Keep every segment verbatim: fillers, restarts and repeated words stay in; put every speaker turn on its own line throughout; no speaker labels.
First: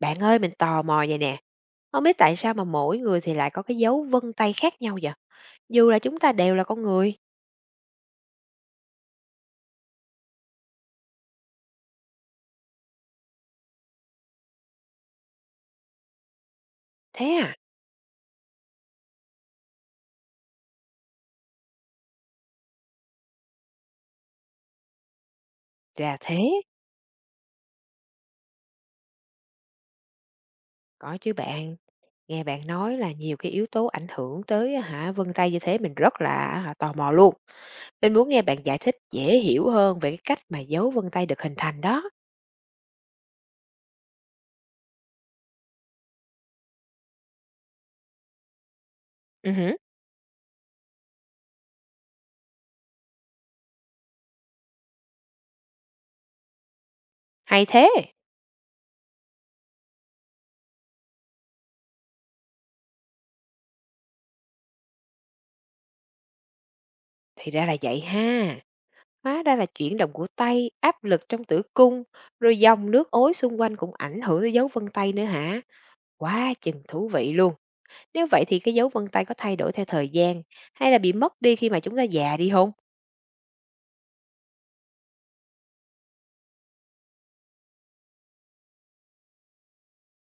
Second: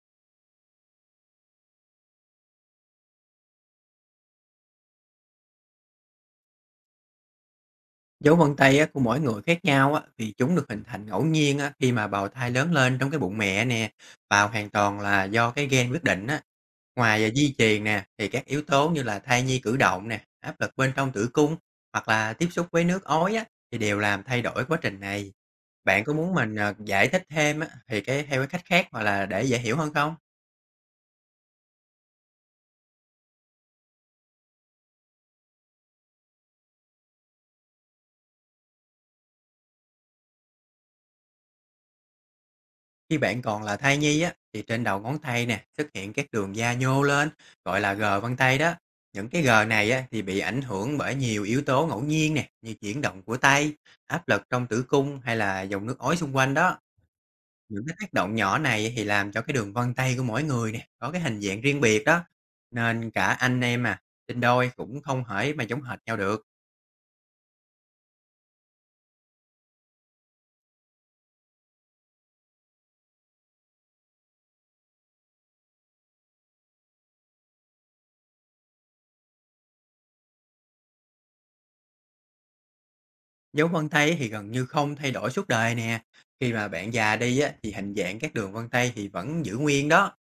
Bạn ơi, mình tò mò vậy nè. Không biết tại sao mà mỗi người thì lại có cái dấu vân tay khác nhau vậy? Dù là chúng ta đều là con người.
Dấu vân tay á, của mỗi người khác nhau á, vì chúng được hình thành ngẫu nhiên á, khi mà bào thai lớn lên trong cái bụng mẹ nè và hoàn toàn là do cái gen quyết định á. Ngoài à,
Thế
di
à?
truyền nè thì các yếu tố như là thai nhi cử động nè, áp lực bên trong tử cung hoặc là tiếp xúc với nước ối á, thì đều làm thay đổi quá trình này. Bạn có
Là
muốn
thế.
mình à, giải thích thêm á, thì cái theo cái cách khác hoặc là để dễ hiểu hơn không?
Có chứ bạn. Nghe bạn nói là nhiều cái yếu tố ảnh hưởng tới hả vân tay như thế mình rất là hả, tò mò luôn. Mình muốn nghe bạn giải thích dễ hiểu hơn về cái cách mà dấu vân tay được hình thành đó.
Khi bạn còn là thai nhi á, thì trên đầu ngón tay nè, xuất hiện các đường da nhô lên, gọi là gờ vân tay đó. Những cái
Ừ,
gờ
hử,
này á, thì bị ảnh hưởng bởi nhiều yếu tố ngẫu nhiên nè, như chuyển động của tay, áp lực trong tử cung hay là dòng nước ối xung quanh đó.
hay
Những
thế.
cái tác động nhỏ này thì làm cho cái đường vân tay của mỗi người nè, có cái hình dạng riêng biệt đó. Nên cả anh em à, sinh đôi cũng không hề mà giống hệt nhau được.
Thì ra là vậy ha. Hóa ra là chuyển động của tay, áp lực trong tử cung, rồi dòng nước ối xung quanh cũng ảnh hưởng tới dấu vân tay nữa hả? Quá chừng thú vị luôn. Nếu vậy thì cái dấu vân tay có thay đổi theo thời gian hay là bị mất đi khi mà chúng ta già đi không?
Dấu vân tay thì gần như không thay đổi suốt đời nè. Khi mà bạn già đi á, thì hình dạng các đường vân tay thì vẫn giữ nguyên đó.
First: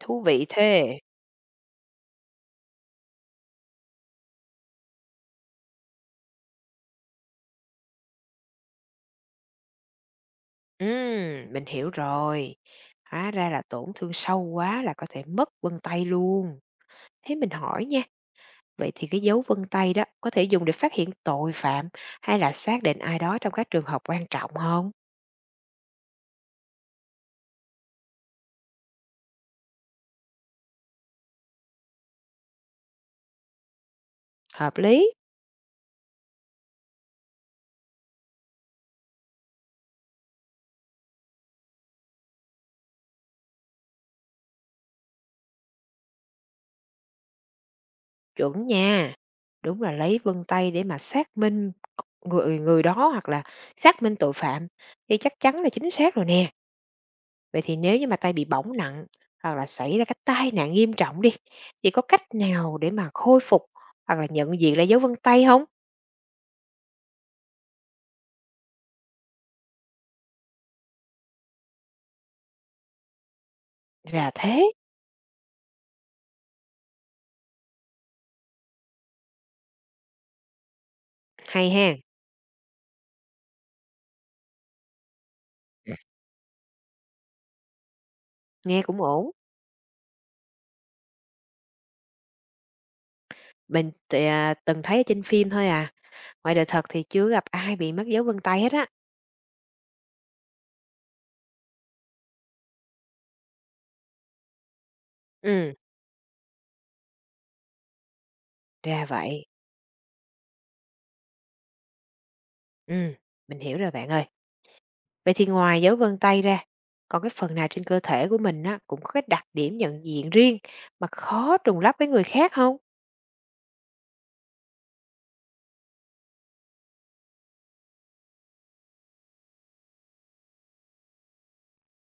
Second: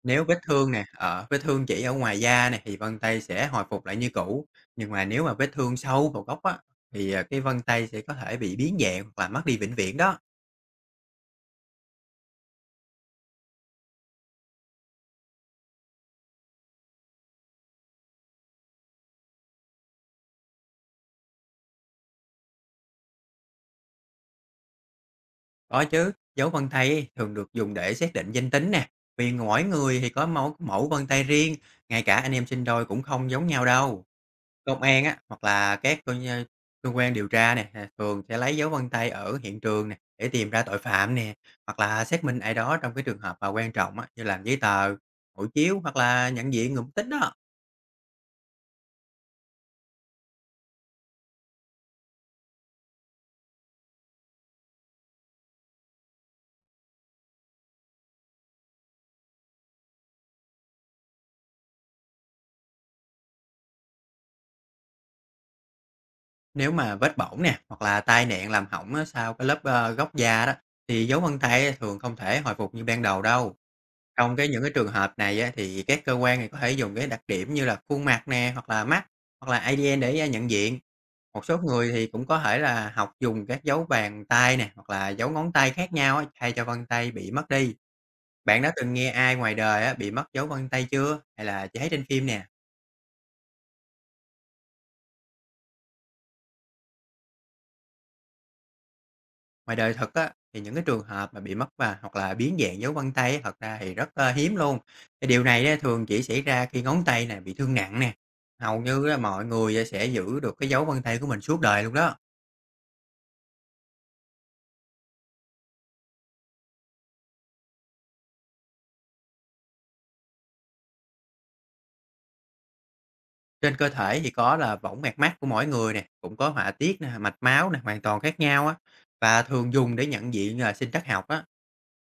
Thú
Nếu vết
vị
thương nè,
thế.
ở vết thương chỉ ở ngoài da nè thì vân tay sẽ hồi phục lại như cũ, nhưng mà nếu mà vết thương sâu vào gốc á, thì, à, cái vân tay sẽ có thể bị biến dạng hoặc là mất đi vĩnh viễn đó.
Ừm, mình hiểu rồi. Hóa ra là tổn thương sâu quá là có thể mất vân tay luôn. Thế mình hỏi nha, vậy thì cái dấu vân tay đó có thể dùng để phát hiện tội phạm hay là xác định ai đó trong các trường hợp quan trọng không?
Có chứ, dấu vân tay ấy thường được dùng để xác định danh tính nè, vì mỗi người thì có mẫu mẫu vân tay riêng, ngay cả anh em sinh đôi cũng không giống nhau đâu.
Hợp
Công an
lý.
á, hoặc là các cơ nh cơ quan điều tra nè, à, thường sẽ lấy dấu vân tay ở hiện trường nè, để tìm ra tội phạm nè, hoặc là xác minh ai đó trong cái trường hợp mà quan trọng á, như làm giấy tờ, hộ chiếu hoặc là nhận diện người mất tích đó.
Chuẩn nha. Đúng là lấy vân tay để mà xác minh người người đó hoặc là xác minh tội phạm thì chắc chắn là chính xác rồi nè. Vậy thì nếu như mà tay bị bỏng nặng hoặc là xảy ra cái tai nạn nghiêm trọng đi, thì có cách nào để mà khôi phục hoặc là nhận diện lại dấu vân tay không?
Nếu mà vết bỏng nè, hoặc là tai nạn làm hỏng á, sau cái lớp, ơ, gốc da đó, thì dấu vân tay thường không thể hồi phục như ban đầu đâu.
Là
Trong cái những
thế,
cái trường hợp này á, thì các cơ quan này có thể dùng cái đặc điểm như là khuôn mặt nè, hoặc là mắt, hoặc là a đê en để, a, nhận diện. Một số
hay
người
ha,
thì cũng có thể là học dùng các dấu bàn tay nè, hoặc là dấu ngón tay khác nhau á, thay cho vân tay bị mất đi. Bạn đã
nghe
từng
cũng
nghe
ổn.
ai ngoài đời á, bị mất dấu vân tay chưa? Hay là chỉ thấy trên phim nè?
Mình t à, từng thấy ở trên phim thôi à, ngoài đời thật thì chưa gặp ai bị mất dấu vân tay hết á.
Ngoài đời thật á, thì những cái trường hợp mà bị mất và hoặc là biến dạng dấu vân tay á, thật ra thì rất là hiếm luôn. Cái điều này
Ừ,
á, thường chỉ xảy ra khi ngón tay này bị thương nặng nè. Hầu
ra
như á, mọi
vậy.
người sẽ giữ được cái dấu vân tay của mình suốt đời luôn đó.
Ừ, mình hiểu rồi bạn ơi. Vậy thì ngoài dấu vân tay ra, còn cái phần nào trên cơ thể của mình á, cũng có cái đặc điểm nhận diện riêng mà khó trùng lắp với người khác không?
Trên cơ thể thì có là võng mạc mắt của mỗi người nè, cũng có họa tiết nè, mạch máu nè, hoàn toàn khác nhau á, và thường dùng để nhận diện, à, sinh trắc học á.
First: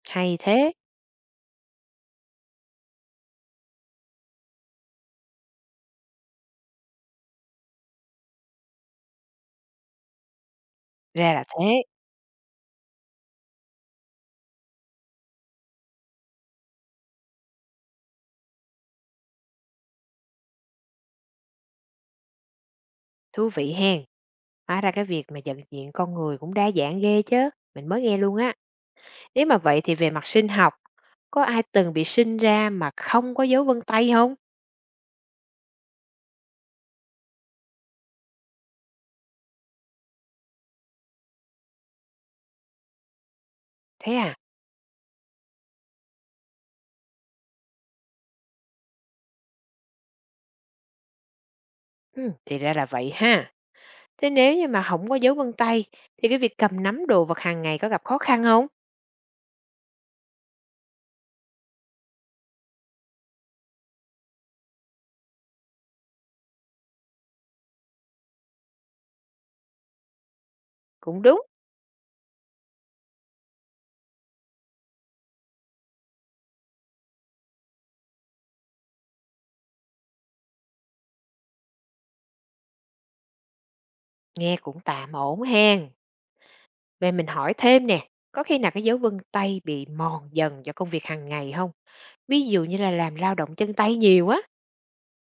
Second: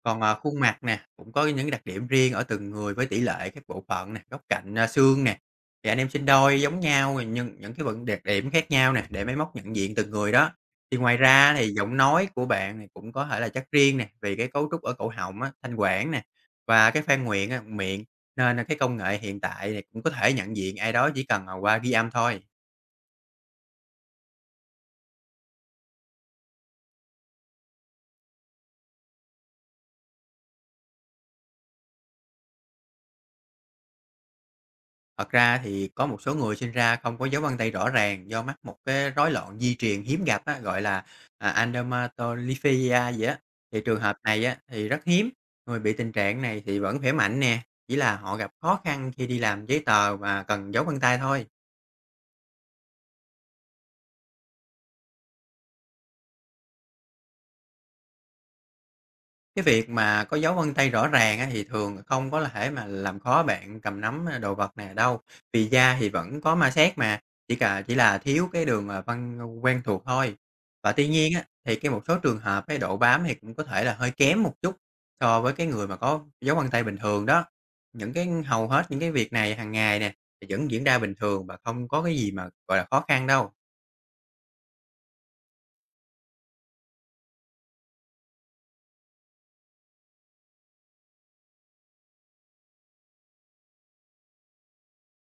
Còn, ờ,
Hay
khuôn
thế,
mặt nè, cũng có những đặc điểm riêng ở từng người với tỷ lệ các bộ phận nè, góc cạnh, a, xương nè. Thì anh em sinh đôi giống nhau rồi nhưng những cái vận đặc điểm khác nhau nè, để máy móc nhận diện từng người đó. Thì ngoài
ra là
ra thì
thế,
giọng nói của bạn thì cũng có thể là chất riêng nè, vì cái cấu trúc ở cổ họng á, thanh quản nè, và cái phan nguyện á, miệng, nên là cái công nghệ hiện tại thì cũng có thể nhận diện ai đó chỉ cần, ờ, qua ghi âm thôi.
thú vị hen. Hóa ra cái việc mà nhận diện con người cũng đa dạng ghê chứ mình mới nghe luôn á. Nếu mà vậy thì về mặt sinh học, có ai từng bị sinh ra mà không có dấu vân tay không?
Thật ra thì có một số người sinh ra không có dấu vân tay rõ ràng do mắc một cái rối loạn di truyền hiếm gặp á, gọi là, à, Andermattophilia gì á, thì trường
Thế
hợp
à?
này á, thì rất hiếm. Người bị tình trạng này thì vẫn khỏe mạnh nè, chỉ là họ gặp khó khăn khi đi làm giấy tờ và cần dấu vân tay thôi.
Ừm, thì ra là vậy ha. Thế nếu như mà không có dấu vân tay thì cái việc cầm nắm đồ vật hàng ngày có gặp khó khăn không?
Cái việc mà có dấu vân tay rõ ràng á, thì thường không có là thể mà làm khó bạn cầm nắm, à, đồ vật nè đâu, vì da thì vẫn có ma sát mà, chỉ cả chỉ là thiếu cái đường, à, vân quen thuộc thôi. Và tuy
Cũng
nhiên
đúng,
á, thì cái một số trường hợp cái độ bám thì cũng có thể là hơi kém một chút so với cái người mà có dấu vân tay bình thường đó. Những cái hầu hết những cái việc này hàng ngày nè, thì vẫn diễn ra bình thường và không có cái gì mà, gọi là, khó khăn đâu.
nghe cũng tạm ổn hen. Vậy mình hỏi thêm nè, có khi nào cái dấu vân tay bị mòn dần do công việc hàng ngày không? Ví dụ như là làm lao động chân tay nhiều á.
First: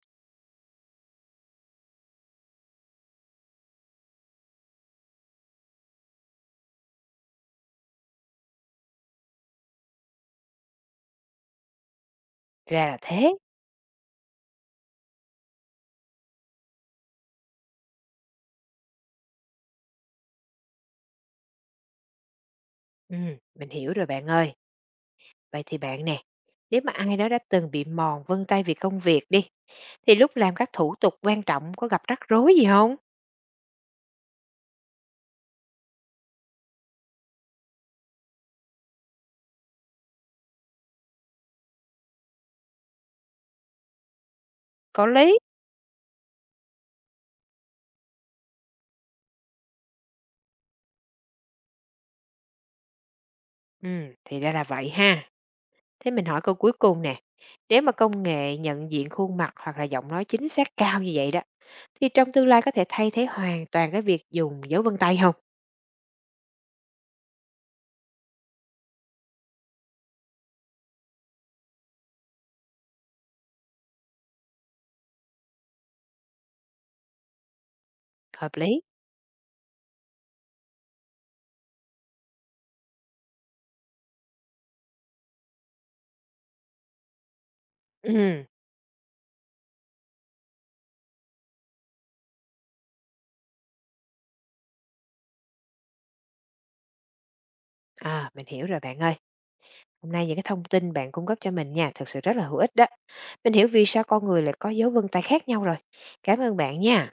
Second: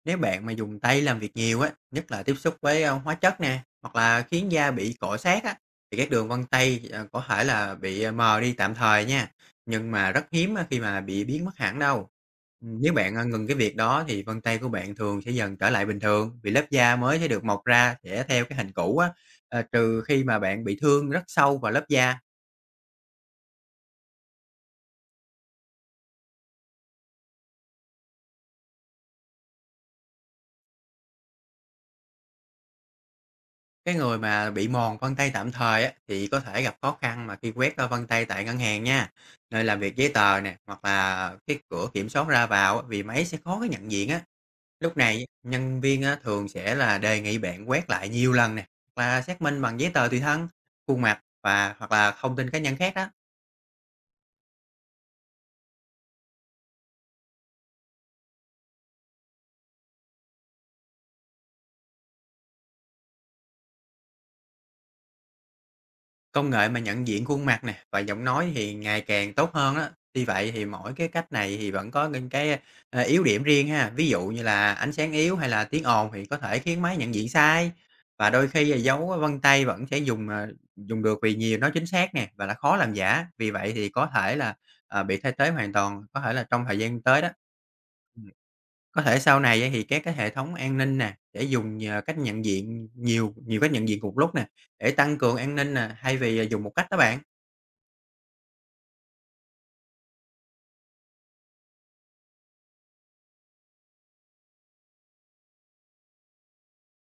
Nếu bạn mà dùng tay làm việc nhiều á, nhất là tiếp xúc với, a, hóa chất nè, hoặc là khiến da bị cọ xát á, thì các đường vân tay, ờ, có thể là bị ờ, mờ đi tạm thời nha, nhưng mà rất hiếm á khi mà bị biến mất hẳn đâu. Ừm,
Ra
nếu
là
bạn, a,
thế.
ngừng cái việc đó thì vân tay của bạn thường sẽ dần trở lại bình thường, vì lớp da mới sẽ được mọc ra sẽ theo cái hình cũ á, ờ, trừ khi mà bạn bị thương rất sâu vào lớp da.
Ừm, mình hiểu rồi bạn ơi. Vậy thì bạn nè, nếu mà ai đó đã từng bị mòn vân tay vì công việc đi, thì lúc làm các thủ tục quan trọng có gặp rắc rối gì không?
Cái người mà bị mòn vân tay tạm thời á, thì có thể gặp khó khăn mà khi quét, ơ, vân tay tại ngân hàng nha, nơi làm việc giấy tờ nè, hoặc là cái cửa kiểm soát ra vào á, vì máy sẽ khó cái nhận diện á. Lúc
Có
này
lý.
nhân viên á, thường sẽ là đề nghị bạn quét lại nhiều lần nè, hoặc là xác minh bằng giấy tờ tùy thân, khuôn mặt và hoặc là thông tin cá nhân khác đó.
Ừm, thì ra là vậy ha. Thế mình hỏi câu cuối cùng nè, nếu mà công nghệ nhận diện khuôn mặt hoặc là giọng nói chính xác cao như vậy đó, thì trong tương lai có thể thay thế hoàn toàn cái việc dùng dấu vân tay không?
Công nghệ mà nhận diện khuôn mặt nè và giọng nói thì ngày càng tốt hơn đó. Tuy vậy thì mỗi cái cách này thì vẫn có những cái, ờ, yếu điểm riêng ha. Ví dụ như là ánh sáng yếu hay là tiếng ồn thì có thể khiến máy nhận diện sai. Và đôi
Hợp
khi là
lý.
dấu vân tay vẫn sẽ dùng, ờ, dùng được vì nhiều nó chính xác nè và là khó làm giả. Vì vậy thì có thể là, ờ, bị thay thế hoàn toàn, có thể là trong thời gian tới đó. Ừm.
Ừm,
Có thể sau này á thì các cái hệ thống an ninh nè, sẽ dùng, ờ, cách nhận diện nhiều nhiều cách nhận diện cùng lúc nè. Để tăng cường an ninh nè, thay vì, à, dùng một cách đó bạn.
à, mình hiểu rồi bạn ơi. Hôm nay những cái thông tin bạn cung cấp cho mình nha, thực sự rất là hữu ích đó. Mình hiểu vì sao con người lại có dấu vân tay khác nhau rồi. Cảm ơn bạn nha.